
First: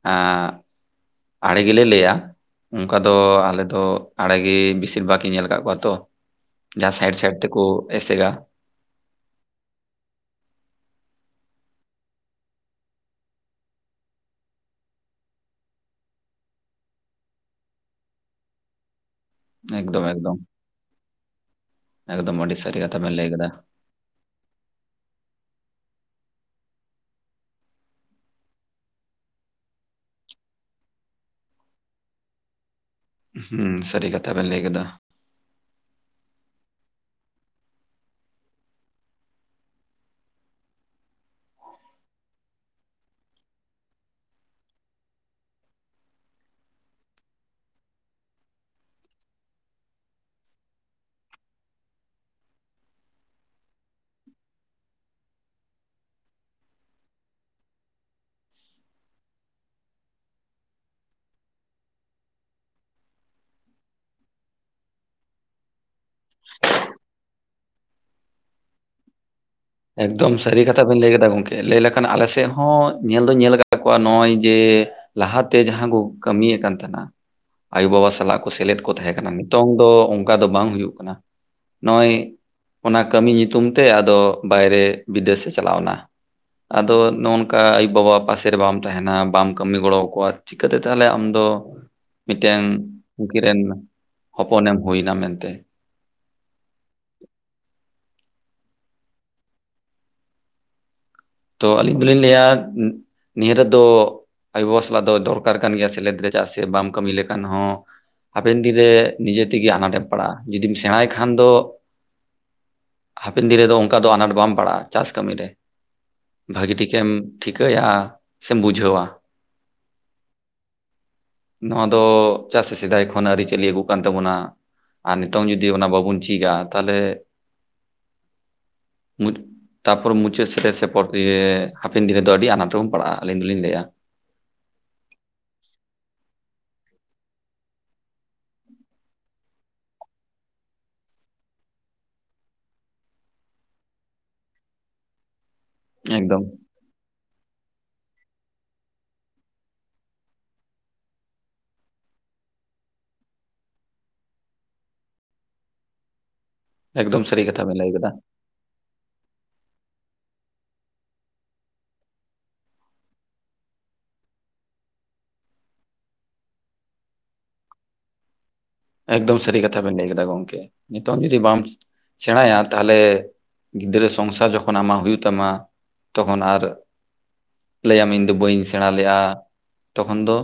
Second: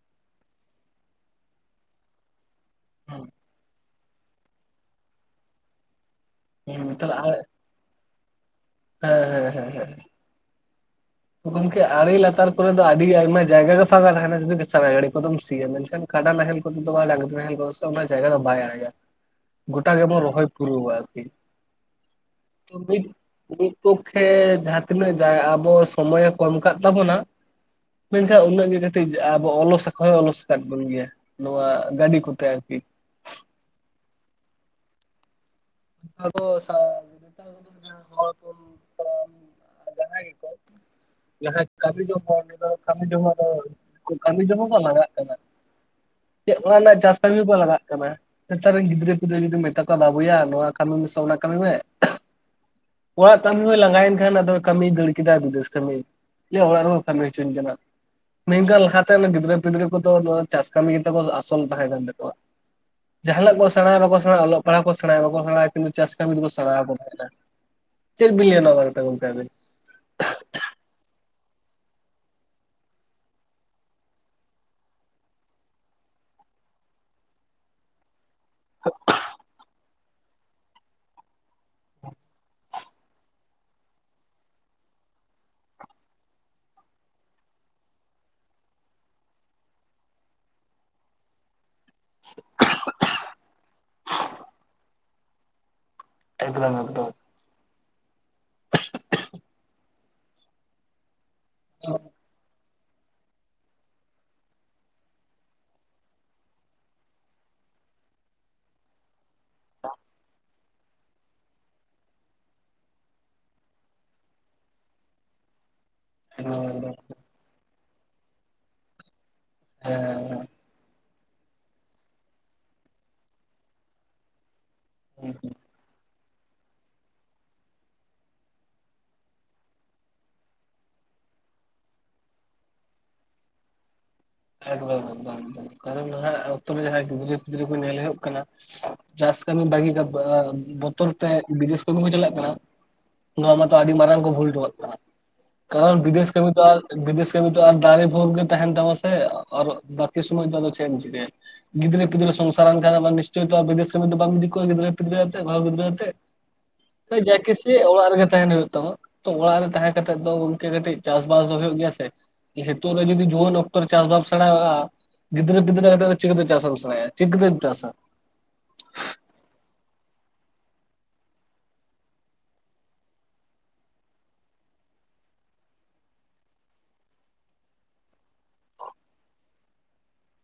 ᱮᱸᱜ ᱟᱲᱮ ᱜᱮᱞᱮ ᱞᱟᱹᱭᱼᱟ᱾ ᱚᱸᱠᱟ ᱫᱚ ᱟᱞᱮ ᱫᱚ ᱟᱲᱮ ᱜᱮ ᱵᱤᱥᱤᱨ ᱵᱟᱜᱽ ᱤᱧ ᱧᱮᱞ ᱟᱠᱟᱫ ᱠᱚᱣᱟ ᱛᱚ, ᱡᱟᱦᱟᱸ ᱦᱩᱸ ᱛᱟᱦᱞᱮ ᱥᱟᱭᱮᱰ ᱥᱟᱭᱮᱰ ᱛᱮᱠᱚ ᱮᱥᱮᱜᱟ᱾ ᱦᱮᱸ ᱦᱮᱸ ᱦᱮᱸ ᱦᱮᱸ᱾ ᱛᱚ ᱜᱚᱝᱠᱮ ᱟᱲᱮ ᱞᱟᱛᱟᱨ ᱠᱚᱨᱮ ᱫᱚ ᱟᱹᱰᱤ ᱟᱭᱢᱟ ᱡᱟᱭᱜᱟ ᱜᱮ ᱥᱟᱫᱟ ᱛᱟᱦᱮᱸᱱᱟ ᱡᱩᱫᱤ ᱵᱮᱥ ᱥᱟᱵᱽ ᱟᱭ ᱜᱟᱹᱰᱤ ᱠᱚᱫᱚᱢ ᱥᱤᱭᱟ ᱢᱮᱱᱠᱷᱟᱱ ᱠᱟᱰᱟ ᱱᱟᱦᱮᱞ ᱠᱚᱛᱮ ᱫᱚ ᱵᱟᱭ ᱰᱟᱺ [unintelligible] ᱱᱟᱦᱮᱞ ᱠᱚ ᱥᱮ ᱚᱱᱟ ᱡᱟᱭᱜᱟ ᱫᱚ ᱵᱟᱭ ᱟᱲᱟᱜᱟ᱾ ᱜᱚᱴᱟ ᱮᱠᱫᱚᱢ ᱜᱮᱵᱚᱱ ᱮᱠᱫᱚᱢ ᱨᱚᱦᱚᱭ ᱯᱩᱨᱟᱹᱣᱼᱣᱟ ᱟᱨᱠᱤ ᱮᱠᱫᱚᱢ ᱟᱹᱰᱤ ᱥᱟᱹᱨᱤ ᱠᱟᱛᱷᱟ ᱵᱮᱱ [unintelligible] ᱞᱟᱹᱭ ᱠᱟᱫᱟ ᱢᱤᱫ ᱯᱚᱠᱠᱷᱮ ᱡᱟᱦᱟᱸ ᱛᱤᱱᱟᱹᱜ ᱡᱟ ᱟᱵᱚ ᱥᱚᱢᱚᱭ ᱦᱚᱸᱠᱚ ᱮᱢ ᱟᱠᱟᱫ ᱛᱟᱵᱚᱱᱟ, ᱢᱮᱱᱠᱷᱟᱡ ᱩᱱᱟᱹᱜ ᱜᱮ ᱠᱟᱹᱴᱤᱡ ᱟᱵᱚ ᱚᱞᱚᱥ ᱟᱠᱚ ᱦᱚᱸ ᱚᱞᱚᱥ ᱟᱠᱟᱫ ᱵᱚᱱ ᱜᱮᱭᱟ᱾ ᱱᱚᱣᱟ ᱜᱟᱹᱰᱤ ᱠᱚᱛᱮ ᱟᱨᱠᱤ, ᱦᱩᱸ ᱥᱟᱹᱨᱤ ᱠᱟᱛᱷᱟ ᱵᱮᱱ ᱞᱟᱹᱭ ᱠᱟᱫᱟ᱾ ᱟᱫᱚ ᱥᱟᱶ [unintelligible] ᱦᱚᱲ [unintelligible] ᱡᱟᱦᱟᱸᱭ ᱜᱮᱠᱚ, ᱡᱟᱦᱟᱸ ᱠᱟᱹᱢᱤ ᱡᱚᱝ ᱦᱚᱲ ᱠᱚᱫᱚ ᱠᱟᱹᱢᱤ ᱡᱚᱝᱟ ᱫᱚ ᱠᱟᱹᱢᱤ ᱡᱚᱝᱚᱜ ᱫᱚ ᱞᱟᱜᱟᱜ ᱠᱟᱱᱟ᱾ ᱪᱮᱫ ᱚᱱᱟ ᱨᱮᱱᱟᱜ ᱪᱟᱥ ᱠᱟᱹᱢᱤ ᱠᱚ ᱞᱟᱜᱟᱜ ᱠᱟᱱᱟ ᱱᱮᱛᱟᱨ ᱨᱮᱱ ᱜᱤᱫᱽᱨᱟᱹ ᱯᱤᱫᱽᱨᱟᱹ ᱡᱩᱫᱤ ᱢᱮᱛᱟ ᱠᱚᱣᱟ ᱵᱟᱵᱩᱭᱟ ᱱᱚᱣᱟ, ᱠᱟᱢᱤ ᱢᱮᱥᱮ ᱚᱱᱟ ᱠᱟᱹᱢᱤ ᱢᱮ, ᱚᱲᱟᱜ ᱠᱟᱹᱢᱤ ᱦᱚᱸ ᱞᱟᱸᱜᱟᱭᱮᱱ ᱠᱷᱟᱱ ᱟᱫᱚ ᱠᱟᱹᱢᱤ ᱫᱟᱹᱲ ᱠᱮᱫᱟᱭ ᱵᱤᱫᱮᱥ ᱠᱟᱹᱢᱤ᱾ ᱞᱟᱹᱭᱟᱭ ᱚᱲᱟᱜ ᱨᱮᱦᱚᱸ ᱠᱟᱹᱢᱤ ᱚᱪᱚᱣᱟᱧ ᱠᱟᱱᱟ᱾ ᱱᱤᱝᱠᱟ ᱞᱟᱦᱟᱛᱮᱱ ᱜᱤᱫᱽᱨᱟᱹ ᱯᱤᱫᱽᱨᱟᱹ ᱠᱚᱫᱚ ᱱᱚᱣᱟ ᱪᱟᱥ ᱠᱟᱹᱢᱤ ᱜᱮᱛᱚ ᱠᱚ ᱟᱥᱚᱞ ᱛᱟᱦᱮᱸ ᱠᱟᱱ ᱛᱟᱠᱚᱣᱟ᱾ ᱡᱟᱦᱟᱱᱟᱜ ᱠᱚ ᱥᱮᱬᱟ ᱵᱟᱠᱚ ᱥᱮᱬᱟ ᱚᱞᱚᱜ ᱯᱟᱲᱦ ᱠᱚ ᱥᱮᱬᱟᱭᱟ ᱵᱟᱠᱚ ᱥᱮᱬᱟᱭ ᱠᱤᱱᱛᱩ ᱪᱟᱥ ᱠᱟᱹᱢᱤ ᱫᱚᱠᱚ ᱥᱮᱬᱟ ᱵᱟᱠᱚ ᱛᱟᱦᱮᱸᱱᱟ ᱪᱮᱫ ᱵᱤᱱ ᱞᱟᱹᱭᱟ ᱱᱚᱭᱟ ᱵᱟᱨᱮᱛᱚᱜ ᱜᱚᱝᱠᱮ ᱟᱵᱮᱱ? ᱮᱠᱫᱚᱢ ᱥᱟᱹᱨᱤ ᱠᱟᱛᱷᱟ ᱵᱮᱱ ᱞᱟᱹᱭ ᱠᱟᱫᱟ ᱜᱚᱝᱠᱮ ᱞᱟᱹᱭ ᱞᱮᱠᱷᱟᱱ ᱟᱞᱮ ᱥᱮᱫ ᱦᱚᱸ ᱧᱮᱞ ᱫᱚᱧ ᱧᱮᱞ ᱟᱠᱟᱫ ᱠᱚᱣᱟ ᱱᱚᱜᱼᱚᱭ ᱡᱮ, ᱞᱟᱦᱟᱛᱮ ᱡᱟᱦᱟᱸ ᱠᱚ ᱠᱟᱹᱢᱤᱭᱮᱫ ᱠᱟᱱ ᱛᱟᱦᱮᱱᱟ ᱟᱭᱳᱵᱟᱵᱟ ᱥᱟᱞᱟᱜ, ᱥᱮᱞᱮᱫ ᱠᱚ ᱛᱟᱦᱮᱸ ᱠᱟᱱᱟ ᱱᱤᱛᱚᱝ ᱫᱚ, ᱚᱱᱠᱟ ᱫᱚ ᱵᱟᱝ ᱦᱩᱭᱩᱜ ᱠᱟᱱᱟ ᱱᱚᱜᱼᱚᱭ ᱚᱱᱟ ᱠᱟᱹᱢᱤ ᱧᱩᱛᱩᱢ ᱛᱮ ᱟᱫᱚ, ᱵᱟᱭᱨᱮ ᱵᱤᱫᱮᱥᱮ ᱪᱟᱞᱟᱣᱱᱟ᱾ ᱟᱫᱚ ᱱᱚᱜᱼ ᱱᱚᱝᱠᱟ ᱟᱭᱩᱼᱵᱟᱵᱟ ᱯᱟᱥᱮ ᱨᱮ ᱵᱟᱢ ᱛᱟᱦᱮᱱᱟ ᱵᱟᱢ ᱠᱟᱹᱢᱤ ᱜᱚᱲᱚᱣᱟᱠᱚᱭᱟ, ᱪᱤᱠᱟᱹᱛᱮ ᱛᱟᱦᱚᱞᱮ ᱟᱢᱫᱚ ᱢᱤᱫᱴᱮᱱ ᱩᱱᱠᱤᱱ ᱨᱮᱱ ᱦᱚᱯᱚᱱᱮᱢ ᱦᱩᱭᱱᱟ ᱢᱮᱱᱛᱮ᱾ ᱮᱠᱫᱚᱢ ᱮᱠᱫᱚᱢ, ᱛᱚ ᱟᱹᱞᱤᱧ ᱫᱚᱞᱤᱧ ᱞᱟᱹᱭᱟ, ᱱᱤᱭᱟᱹ ᱨᱮᱫᱚ ᱟᱭᱩ ᱵᱟᱵᱟ ᱥᱟᱞᱟᱜ ᱫᱚ ᱫᱚᱨᱠᱟᱨ ᱠᱟᱱ ᱜᱮᱭᱟ ᱥᱮᱞᱮᱫ ᱨᱮ ᱪᱮᱫᱟᱜ ᱥᱮ ᱵᱟᱢ ᱠᱟᱹᱢᱤ ᱞᱮᱠᱷᱟᱱ ᱦᱚᱸ, ᱦᱟᱯᱮᱱ ᱫᱤᱱ ᱨᱮ ᱱᱤᱡᱮ ᱛᱮᱜᱮ ᱟᱱᱟᱴᱮᱢ ᱯᱟᱲᱟᱜᱼᱟ ᱡᱩᱫᱤᱢ ᱥᱮᱬᱟᱭ ᱠᱷᱟᱱ ᱫᱚ, ᱦᱟᱯᱮᱱ ᱫᱤᱱ ᱨᱮᱫᱚ ᱚᱱᱠᱟ ᱫᱚ ᱟᱱᱟᱴ ᱵᱟᱢ ᱯᱟᱲᱟᱜᱼᱟ ᱪᱟᱥ ᱠᱟᱹᱢᱤ ᱨᱮ᱾ ᱮᱠᱫᱚᱢ ᱵᱷᱟᱹᱜᱤ ᱮᱠᱫᱚᱢ ᱴᱷᱤᱠᱮᱢ ᱴᱷᱤᱠᱟᱹᱭᱟ ᱥᱮᱢ ᱵᱩᱡᱷᱟᱹᱣᱟ᱾ ᱦᱮᱸ ᱦᱮᱸ, ᱱᱚᱣᱟ ᱫᱚ ᱪᱟᱜ ᱥᱮ ᱥᱮᱫᱟᱭ ᱠᱷᱚᱱ ᱟᱹᱨᱤᱪᱟᱹᱞᱤ ᱟᱹᱜᱩ ᱠᱟᱱ ᱛᱟᱵᱚᱱᱟ ᱟᱨ ᱱᱤᱛᱚᱝ ᱡᱩᱫᱤ ᱚᱱᱟ ᱵᱟᱵᱩᱱ, ᱴᱷᱤᱠᱟ ᱛᱟᱦᱚᱞᱮ ᱢᱩᱪ ᱛᱟᱨᱯᱟᱨᱮ ᱢᱩᱪᱟᱹᱫ ᱥᱮ ᱥᱮᱫ, ᱯᱚᱨ ᱫᱤᱭᱮ ᱦᱟᱯᱮᱱ ᱫᱤᱱ ᱨᱮᱫᱚ ᱟᱹᱰᱤ ᱟᱱᱟᱴ ᱨᱮᱵᱚᱱ ᱯᱟᱲᱟᱜᱼᱟ ᱟᱹᱞᱤᱧ ᱫᱚᱞᱤᱧ ᱞᱟᱹᱭᱟ᱾ ᱮᱠᱫᱚᱢ ᱮᱠᱫᱚᱢ ᱮᱠᱫᱚᱢ ᱠᱟᱨᱚᱱ ᱱᱟᱦᱟᱜ ᱚᱠᱛᱚ ᱨᱮ ᱡᱟᱦᱟᱸᱭ ᱜᱤᱫᱽᱨᱟᱹ ᱯᱤᱫᱽᱨᱟᱹ ᱠᱚ ᱧᱮᱞ ᱦᱩᱭᱩᱜ ᱠᱟᱱᱟ, ᱪᱟᱥ ᱠᱟᱹᱢᱤ ᱵᱷᱟᱹᱜᱤ ᱠᱟᱜ ᱟᱸ ᱵᱚᱛᱚᱨ ᱛᱮ ᱵᱤᱫᱮᱥ ᱠᱟᱹᱢᱤ ᱠᱚ ᱪᱟᱞᱟᱜ ᱠᱟᱱᱟ᱾ ᱱᱚᱣᱟ ᱢᱟᱛᱚ ᱟᱹᱰᱤ ᱢᱟᱨᱟᱝ ᱠᱚ ᱵᱷᱩᱞ ᱦᱚᱴᱚᱠᱟᱜ ᱠᱟᱱᱟ᱾ ᱠᱟᱨᱚᱱ ᱵᱤᱫᱮᱥ ᱮᱠᱫᱚᱢ ᱠᱟᱹᱢᱤ ᱛᱚ ᱟᱨ ᱵᱤᱫᱮᱥ ᱠᱟᱹᱢᱤ ᱛᱚ ᱟᱨ ᱫᱟᱨᱮ ᱵᱷᱳᱨ ᱜᱮ ᱛᱟᱦᱮᱸᱱ ᱛᱟᱢᱟ, ᱛᱮ ᱟᱨ ᱵᱟᱠᱤ ᱥᱚᱢᱚᱭ ᱫᱚ ᱟᱫᱚ ᱪᱮᱜᱮᱢ ᱪᱤᱠᱟᱹᱭᱟ᱾ ᱜᱤᱫᱽᱨᱟᱹ ᱯᱤᱫᱽᱨᱟᱹ ᱥᱚᱝᱥᱟᱨ ᱟᱱ ᱠᱷᱟᱱᱮᱢ ᱟᱨ ᱱᱤᱥᱪᱚᱭ ᱛᱚ ᱵᱤᱫᱮᱥ ᱠᱟᱹᱢᱤ ᱫᱚ ᱵᱟᱢ ᱤᱫᱤ ᱠᱚᱣᱟ ᱜᱤᱫᱽᱨᱟᱹ ᱯᱤᱫᱽᱨᱟᱹ ᱟᱛᱮᱫ ᱵᱟᱹᱦᱩ ᱜᱤᱫᱽᱨᱟᱹ ᱮᱠᱫᱚᱢ ᱟᱛᱮᱫ, ᱥᱟᱹᱨᱤ ᱠᱟᱛᱷᱟ ᱵᱮᱱ ᱡᱟᱠᱤᱥᱮᱭ ᱞᱟᱹᱭ ᱠᱟᱫᱟ ᱚᱲᱟᱜ ᱨᱮᱜᱮ ᱛᱟᱦᱮᱱ ᱦᱩᱭᱩᱜ ᱛᱟᱢᱟ᱾ ᱛᱚ ᱚᱲᱟᱜ ᱨᱮ ᱛᱟᱦᱮᱸ ᱠᱟᱛᱮᱜ ᱫᱚ ᱜᱚᱝᱠᱮ ᱠᱟᱹᱴᱤᱜ ᱪᱟᱥᱵᱟᱥ ᱫᱚ ᱦᱩᱭᱩᱜ ᱜᱮᱭᱟ ᱥᱮ ᱦᱤᱛᱚᱜ ᱨᱮ ᱡᱩᱫᱤ ᱡᱩᱣᱟᱹᱱ ᱚᱠ ᱛᱚ ᱨᱮ ᱪᱟᱥ ᱵᱟᱢ ᱥᱮᱬᱟᱭ ᱟᱠᱟᱜᱼᱟ ᱜᱤᱫᱽᱨᱟᱹ ᱯᱤᱫᱽᱨᱟᱹ ᱠᱟᱛᱮᱫ ᱫᱚ ᱪᱤᱠᱟᱹᱛᱮ ᱪᱟᱥᱮᱢ ᱥᱮᱬᱟᱭᱟ ᱪᱤᱠᱟᱹᱛᱮᱢ ᱪᱟᱥᱟ? ᱮᱠᱫᱚᱢ ᱥᱟᱹᱨᱤ ᱠᱟᱛᱷᱟ ᱵᱮᱱ ᱞᱟᱹᱭ ᱠᱮᱫᱟ ᱜᱚᱝᱠᱮ ᱱᱤᱛᱚᱝ ᱡᱩᱫᱤ ᱵᱟᱢ, ᱥᱮᱬᱟᱭᱟ ᱛᱟᱦᱚᱞᱮ ᱜᱤᱫᱽᱨᱟᱹ ᱥᱚᱝᱥᱟᱨ ᱡᱚᱠᱷᱚᱱ ᱟᱢᱟᱜ ᱦᱩᱭᱩᱜ ᱛᱟᱢᱟ, ᱛᱚᱠᱷᱚᱱ ᱟᱨ ᱞᱟᱹᱭᱟᱢᱤᱧ ᱫᱚ ᱵᱟᱹᱧ ᱥᱮᱬᱟ ᱞᱮᱜᱼᱟ ᱛᱚᱠᱷᱚᱱ ᱫᱚ,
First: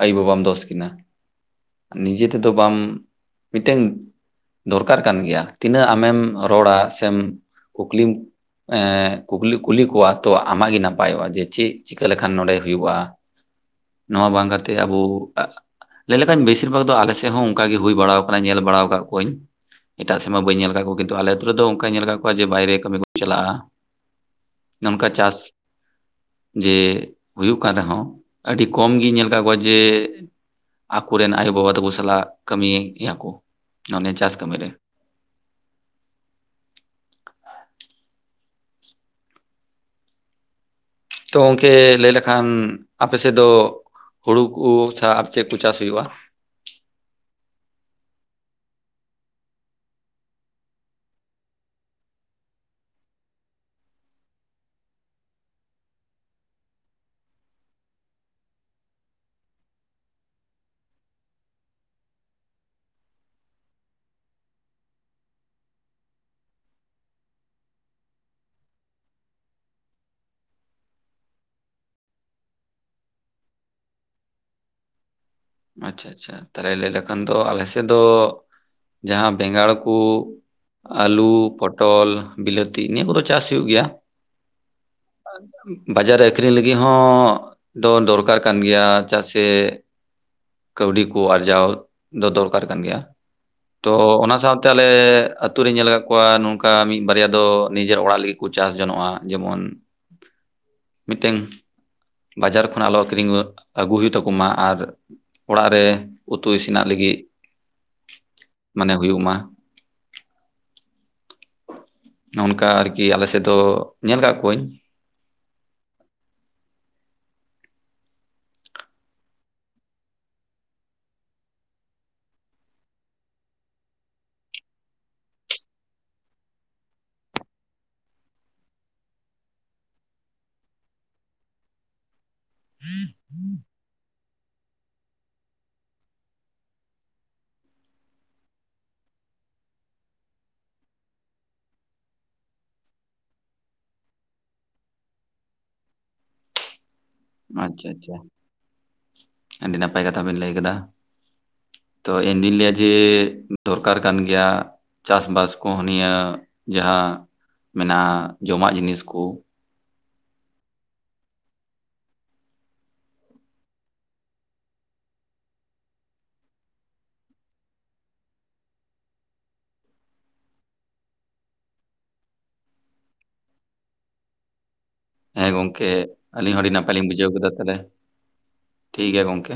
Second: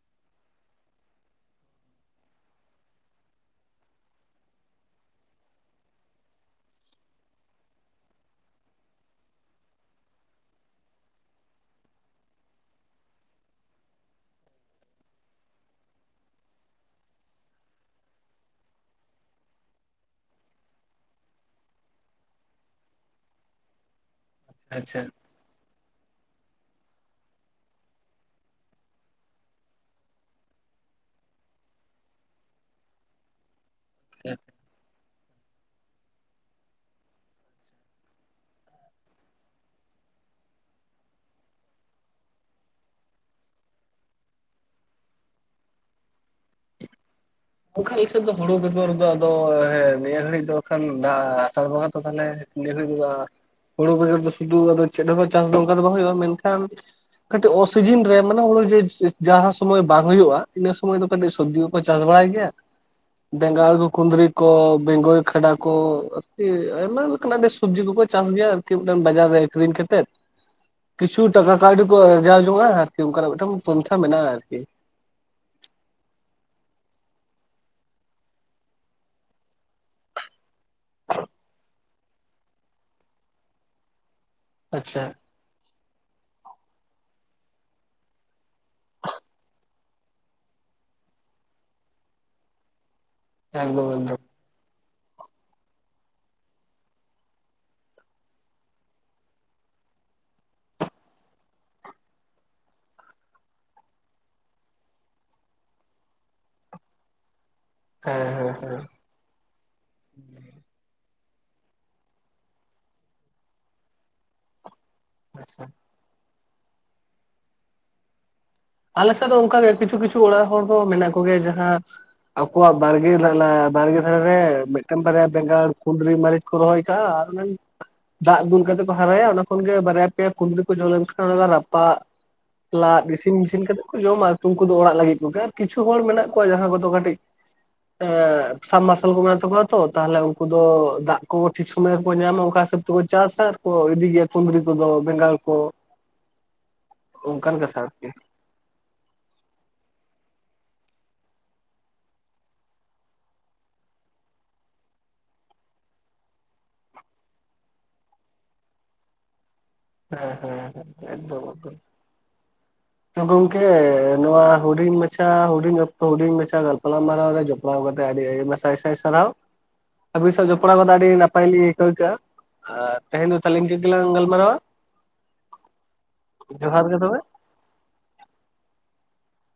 ᱟᱭᱩ ᱵᱟᱵᱟᱢ ᱫᱳᱥ ᱠᱤᱱᱟ᱾ ᱱᱤᱡᱮ ᱛᱮᱫᱚ ᱵᱟᱢ ᱢᱤᱫᱴᱮᱱ, ᱫᱚᱨᱠᱟᱨ ᱠᱟᱱ ᱜᱮᱭᱟ ᱛᱤᱱᱟᱹᱜ ᱟᱢᱮᱢ ᱨᱚᱲᱟ ᱥᱮᱢ ᱠᱩᱠᱞᱤᱢ, ᱮᱸ ᱠᱩᱠᱞᱤ ᱠᱩᱞᱤ ᱠᱚᱣᱟ ᱛᱚ ᱟᱢᱟᱜ-ᱜᱮ ᱱᱟᱯᱟᱭᱚᱜᱼᱟ ᱡᱮ ᱪᱮᱫ, ᱪᱤᱠᱟᱹ ᱞᱮᱠᱷᱟᱱ ᱱᱚᱸᱰᱮ ᱦᱩᱭᱩᱜᱼᱟ᱾ ᱱᱚᱣᱟ ᱵᱟᱝ ᱠᱟᱛᱮ ᱟᱵᱚ ᱞᱟᱹᱭ ᱞᱮᱠᱷᱟᱱ ᱵᱮᱥᱤᱨ ᱵᱷᱟᱜᱽ ᱫᱚ ᱟᱞᱮ ᱛᱮ ᱦᱚᱸ ᱚᱝᱠᱟ ᱜᱮ ᱦᱩᱭ ᱵᱟᱲᱟᱣ ᱟᱠᱟᱱᱟ ᱧᱮᱞ ᱵᱟᱲᱟᱣ ᱟᱠᱟᱫ ᱠᱚᱣᱟᱹᱧ ᱮᱴᱟᱜ ᱥᱮᱫᱢᱟ ᱵᱟᱹᱧ ᱧᱮᱞ ᱟᱠᱟᱫ ᱠᱚ ᱠᱤᱱᱛᱩ ᱟᱞᱮ ᱟᱛᱳ ᱨᱮᱫᱚ ᱚᱝᱠᱟᱧ ᱧᱮᱞ ᱟᱠᱟᱫ ᱠᱚᱣᱟᱡᱮ ᱵᱟᱭᱨᱮ ᱠᱟᱹᱢᱤ ᱠᱚ ᱪᱟᱞᱟᱜᱼᱟ ᱟᱪᱪᱷᱟ ᱚᱱᱠᱟ ᱪᱟᱥ ᱡᱮ ᱦᱩᱭᱩᱜ ᱠᱟᱱ ᱨᱮᱦᱚᱸ ᱟᱹᱰᱤ ᱠᱚᱢᱜᱤᱧ ᱧᱮᱞ ᱠᱟᱫ ᱠᱚᱣᱟ ᱡᱮ ᱟᱠᱚᱨᱮᱱ ᱟᱭᱳᱼᱵᱟᱵᱟ ᱛᱟᱠᱚ ᱥᱟᱞᱟᱜ ᱠᱟᱹᱢᱤᱭᱮᱫ ᱜᱮᱭᱟ ᱠᱚ ᱢᱟᱱᱮ ᱟᱪᱪᱷᱟ ᱪᱟᱥ ᱠᱟᱹᱢᱤ ᱨᱮ ᱛᱚ ᱜᱚᱝᱠᱮ ᱞᱟᱹᱭ ᱞᱮᱠᱷᱟᱱ ᱟᱯᱮᱥᱮᱫ ᱫᱚ ᱦᱩᱲᱩ ᱠᱚ ᱪᱷᱟᱲᱟ ᱟᱨ ᱪᱮᱫ ᱠᱚ ᱪᱟᱥ ᱦᱩᱭᱩᱜᱼᱟ ᱚᱱᱠᱟ ᱟᱞᱮᱥᱮᱫ ᱫᱚ ᱦᱩᱲᱩ ᱵᱮᱜᱽᱚᱨᱫᱚ ᱟᱫᱚ ᱦᱮᱸ ᱱᱤᱭᱟᱹ ᱜᱷᱟᱹᱲᱤᱡ ᱫᱚ ᱵᱟᱠᱷᱟᱱ ᱫᱟᱜ ᱟᱥᱟᱲ ᱵᱚᱸᱜᱟ ᱛᱚ ᱛᱟᱦᱮ ᱱᱤᱭᱟᱹ ᱜᱷᱟᱹᱲᱤᱡ ᱫᱚ ᱟᱫᱚ ᱦᱩᱲᱩ ᱵᱮᱜᱚᱨ ᱟᱫᱚ ᱥᱩᱫᱩ ᱟᱫᱚ ᱪᱮᱫ ᱦᱚᱸ ᱪᱟᱥ ᱫᱚ ᱚᱱᱠᱟ ᱵᱟᱝ ᱦᱩᱭᱩᱜᱼᱟ ᱢᱮᱱᱠᱷᱟᱱ ᱠᱟᱹᱴᱤᱡ ᱚᱥᱤᱡᱤᱱ ᱨᱮ ᱢᱟᱱᱮ ᱦᱩᱲᱩ ᱡᱮ ᱡᱮ ᱡᱟᱦᱟᱸ ᱥᱚᱢᱚᱭ ᱵᱟᱝ ᱦᱩᱭᱩᱜᱼᱟ ᱤᱱᱟᱹ ᱥᱚᱢᱚᱭ ᱫᱚ ᱠᱟᱹᱴᱤᱡ ᱥᱚᱵᱽᱡᱤ ᱠᱚᱠᱚ ᱪᱟᱥ ᱵᱟᱲᱟᱭ ᱜᱮ ᱪᱮᱫ ᱵᱮᱸᱜᱟᱲ ᱠᱚ ᱠᱩᱸᱱᱫᱽᱨᱤ ᱠᱚ ᱵᱮᱝᱜᱚᱭ ᱠᱷᱟᱰᱟ ᱠᱚ ᱟᱨᱠᱤ ᱟᱭᱢᱟ ᱞᱮᱠᱟᱱᱟᱜ ᱟᱹᱰᱤ ᱥᱚᱵᱡᱤ ᱠᱚᱠᱚ ᱪᱟᱥ ᱜᱮᱭᱟ ᱟᱨᱠᱤ ᱢᱤᱫᱴᱮᱱ ᱵᱟᱡᱟᱨ ᱨᱮ ᱟᱹᱠᱷᱨᱤᱧ ᱠᱟᱛᱮᱫ ᱠᱤᱪᱷᱩ ᱴᱟᱠᱟ ᱠᱟᱹᱣᱰᱤ ᱠᱚ ᱟᱨᱡᱟᱣ ᱡᱚᱝᱼᱟ ᱟᱨᱠᱤ ᱚᱱᱠᱟᱱᱟᱜ ᱢᱤᱫᱴᱟᱝ ᱯᱚᱱᱛᱷᱟ ᱢᱮᱱᱟᱜᱼᱟ ᱟᱨᱠᱤ ᱟᱪᱪᱷᱟ ᱟᱪᱪᱷᱟ ᱛᱟᱦᱚᱞᱮ ᱞᱟᱹᱭ ᱞᱮᱠᱷᱟᱱ ᱫᱚ ᱟᱞᱮ ᱥᱮᱫ ᱫᱚ ᱡᱟᱦᱟᱸ ᱵᱮᱸᱜᱟᱲ ᱠᱩ ᱟᱹᱞᱩ ᱯᱚᱴᱚᱞ ᱵᱤᱞᱟᱹᱛᱤ ᱱᱤᱭᱟᱹ ᱠᱚᱫᱚ ᱪᱟᱥ ᱦᱩᱭᱩᱜ ᱜᱮᱭᱟ ᱟᱪᱪᱷᱟ ᱵᱟᱡᱟᱨ ᱨᱮ ᱟᱹᱠᱷᱨᱤᱧ ᱞᱟᱹᱜᱤᱫ ᱦᱚᱸ ᱫᱚ ᱫᱚᱨᱠᱟᱨ ᱠᱟᱱ ᱜᱮᱭᱟ ᱪᱮᱫᱟᱜ ᱥᱮ ᱠᱟᱹᱣᱰᱤ ᱠᱚ ᱟᱨᱡᱟᱣ ᱫᱚ ᱫᱚᱨᱠᱟᱨ ᱠᱟᱱ ᱜᱮᱭᱟ ᱮᱠᱫᱚᱢ ᱛᱚ ᱮᱠᱫᱚᱢ ᱚᱱᱟ ᱥᱟᱶ ᱛᱟᱦᱞᱮ ᱟᱛᱳ ᱨᱮᱧ ᱧᱮᱞ ᱟᱠᱟᱫ ᱠᱚᱣᱟ ᱱᱚᱝᱠᱟ ᱢᱤᱫ ᱵᱟᱨᱭᱟ ᱫᱚ ᱱᱤᱡᱮᱨ ᱚᱲᱟᱜ ᱞᱟᱹᱜᱤᱫ ᱠᱚ ᱪᱟᱥ ᱡᱚᱱᱚᱜᱼᱟ ᱡᱮᱢᱚᱱ [inaudible] ᱢᱤᱫᱴᱟᱝ ᱵᱟᱡᱟᱨ ᱠᱷᱚᱱᱜ ᱟᱞᱚ ᱟᱠᱷᱨᱤᱧ ᱟᱹᱜᱩ ᱦᱩᱭᱩᱜ ᱛᱟᱠᱚ ᱢᱟ ᱟᱨ ᱚᱲᱟᱜ ᱨᱮ ᱩᱛᱩ ᱤᱥᱤᱱᱟᱜ ᱞᱟᱹᱜᱤᱫ ᱦᱮᱸ ᱦᱮᱸ ᱦᱮᱸ ᱢᱟᱱᱮ ᱦᱩᱭᱩᱜ ᱢᱟ [inaudible] ᱚᱱᱠᱟ ᱟᱨᱠᱤ ᱟᱞᱮ ᱥᱮᱫ ᱫᱚ ᱧᱮᱞ ᱠᱟᱫ ᱠᱚᱣᱟᱹᱧ ᱟᱪᱪᱷᱟ ᱟᱞᱮᱥᱮᱫ ᱫᱚ ᱚᱱᱠᱟᱜᱮ ᱠᱤᱪᱷᱩ ᱠᱤᱪᱷᱩ ᱚᱲᱟᱜ ᱦᱚᱲ ᱫᱚ ᱢᱮᱱᱟᱜ ᱠᱚᱜᱮᱭᱟ ᱡᱟᱦᱟᱸ ᱟᱠᱚᱣᱟᱜ ᱵᱟᱲᱜᱮ ᱵᱟᱲᱜᱮ ᱫᱷᱟᱨᱮ ᱨᱮ ᱢᱤᱫᱴᱮᱱ ᱵᱟᱨᱭᱟ ᱵᱮᱸᱜᱟᱲ ᱠᱩᱫᱽᱨᱤ ᱢᱟᱹᱨᱤᱪ ᱠᱚ ᱨᱚᱦᱚᱭᱠᱟᱜᱼᱟ ᱟᱨ ᱚᱱᱟ ᱜᱮ ᱫᱟᱜ ᱫᱩᱞ ᱠᱟᱛᱮ ᱠᱚ ᱦᱟᱨᱟᱭᱟ ᱚᱱᱟ ᱠᱷᱚᱱ ᱜᱮ ᱵᱟᱨᱭᱟ ᱯᱮᱭᱟ ᱠᱩᱸᱫᱽᱤ ᱠᱚ ᱡᱚᱢ ᱞᱮᱱᱠᱷᱟᱱ ᱚᱱᱟ ᱨᱟᱯᱟᱜ ᱞᱟᱫ ᱤᱥᱤᱱ ᱢᱤᱥᱤᱱ ᱠᱟᱛᱮᱫ ᱠᱚ ᱡᱚᱢᱟ ᱩᱱᱠᱩ ᱫᱚ ᱚᱲᱟᱜ ᱞᱟᱹᱜᱤᱫ ᱠᱚᱜᱮ ᱟᱨ ᱠᱤᱪᱷᱩ ᱦᱚᱲ ᱢᱮᱱᱟᱜ ᱠᱚᱣᱟ ᱡᱟᱦᱟᱸ ᱠᱚᱫᱚ ᱠᱟᱹᱴᱤᱡ ᱮ ᱥᱟᱢ ᱢᱟᱨᱟᱨᱥᱟᱞ ᱠᱚ ᱢᱮᱱᱟᱜ ᱛᱟᱠᱚᱣᱟ ᱛᱚ ᱛᱟᱦᱞᱮ ᱩᱱᱠᱩ ᱫᱚ ᱫᱟᱜ ᱠᱚ ᱴᱷᱤᱠ ᱥᱩᱚᱢᱚᱭ ᱨᱮᱠᱚ ᱧᱟᱢᱟ ᱚᱱᱠᱟ ᱥᱩᱥᱟᱹᱵ ᱠᱚ ᱪᱟᱥᱟ ᱟᱨᱠᱚ ᱤᱫᱤ ᱜᱮᱭᱟ ᱠᱩᱸᱫᱽᱨᱤ ᱠᱚᱫᱚ ᱵᱮᱸᱜᱟᱲ ᱠᱚ ᱚᱱᱠᱟᱱ ᱠᱟᱛᱷᱟ ᱟᱪᱪᱷᱟ ᱟᱨᱠᱤ ᱟᱪᱪᱷᱟ ᱟᱹᱰᱤ ᱱᱟᱯᱟᱭ ᱠᱟᱛᱷᱟ ᱵᱮᱤᱱ ᱞᱟᱹᱭ ᱠᱟᱫᱟ ᱛᱚ ᱤᱧ ᱫᱧ ᱞᱟᱹᱭᱟ ᱡᱮ ᱫᱚᱨᱠᱟᱨ ᱠᱟᱱ ᱜᱮᱭᱟ ᱪᱟᱥᱵᱟᱥ ᱠᱚᱦᱚᱸ ᱱᱤᱭᱟᱹ ᱡᱟᱦᱟᱸ ᱢᱮᱱᱟᱜᱼᱟ ᱡᱚᱢᱟᱜ ᱡᱤᱱᱤᱥ ᱠᱚ ᱦᱮᱸ ᱦᱮᱸ ᱦᱮᱸ ᱮᱠᱫᱚᱢ ᱮᱠᱫᱚᱢ ᱛᱚ ᱜᱚᱝᱠᱮ ᱱᱚᱣᱟ ᱦᱩᱰᱤᱧ ᱢᱟᱪᱷᱟ ᱦᱩᱰᱤᱧ ᱚᱠᱛᱚ ᱦᱩᱰᱤᱧ ᱢᱟᱪᱷᱟ ᱜᱟᱞᱯᱟᱞᱣ ᱢᱟᱨᱟᱣ ᱨᱮ ᱡᱚᱢ ᱡᱚᱯᱲᱟᱣ ᱠᱟᱛᱮ ᱟᱹᱰᱤ ᱟᱭᱢᱟ ᱥᱟᱭ ᱥᱟᱭ ᱥᱟᱨᱦᱟᱣ ᱟᱹᱵᱤᱱ ᱥᱟᱶ ᱡᱚᱯᱲᱟᱣ ᱠᱟᱛᱮ ᱟᱹᱰᱤ ᱱᱟᱯᱟᱭ ᱞᱤᱧ ᱟᱹᱭᱠᱟᱹᱣ ᱠᱮᱜᱼᱟ ᱟᱨ ᱛᱮᱦᱮᱧ ᱫᱚ ᱛᱟᱦᱞᱮ ᱤᱱᱠᱟᱹ ᱜᱮᱞᱟᱝ ᱜᱟᱞᱢᱟᱨᱟᱣᱟ ᱦᱮᱸ ᱜᱚᱝᱠᱮ ᱟᱹᱞᱤᱧ ᱟᱹᱰᱤ ᱡᱚᱦᱟᱨ ᱱᱟᱯᱟᱭ ᱜᱮ ᱞᱤᱧ ᱛᱚᱵᱮ ᱵᱩᱡᱷᱟᱹᱣ ᱠᱮᱫᱟ ᱛᱟᱦᱚᱞᱮ ᱴᱷᱤᱠ ᱜᱮᱭᱟ ᱜᱚᱝᱠᱮ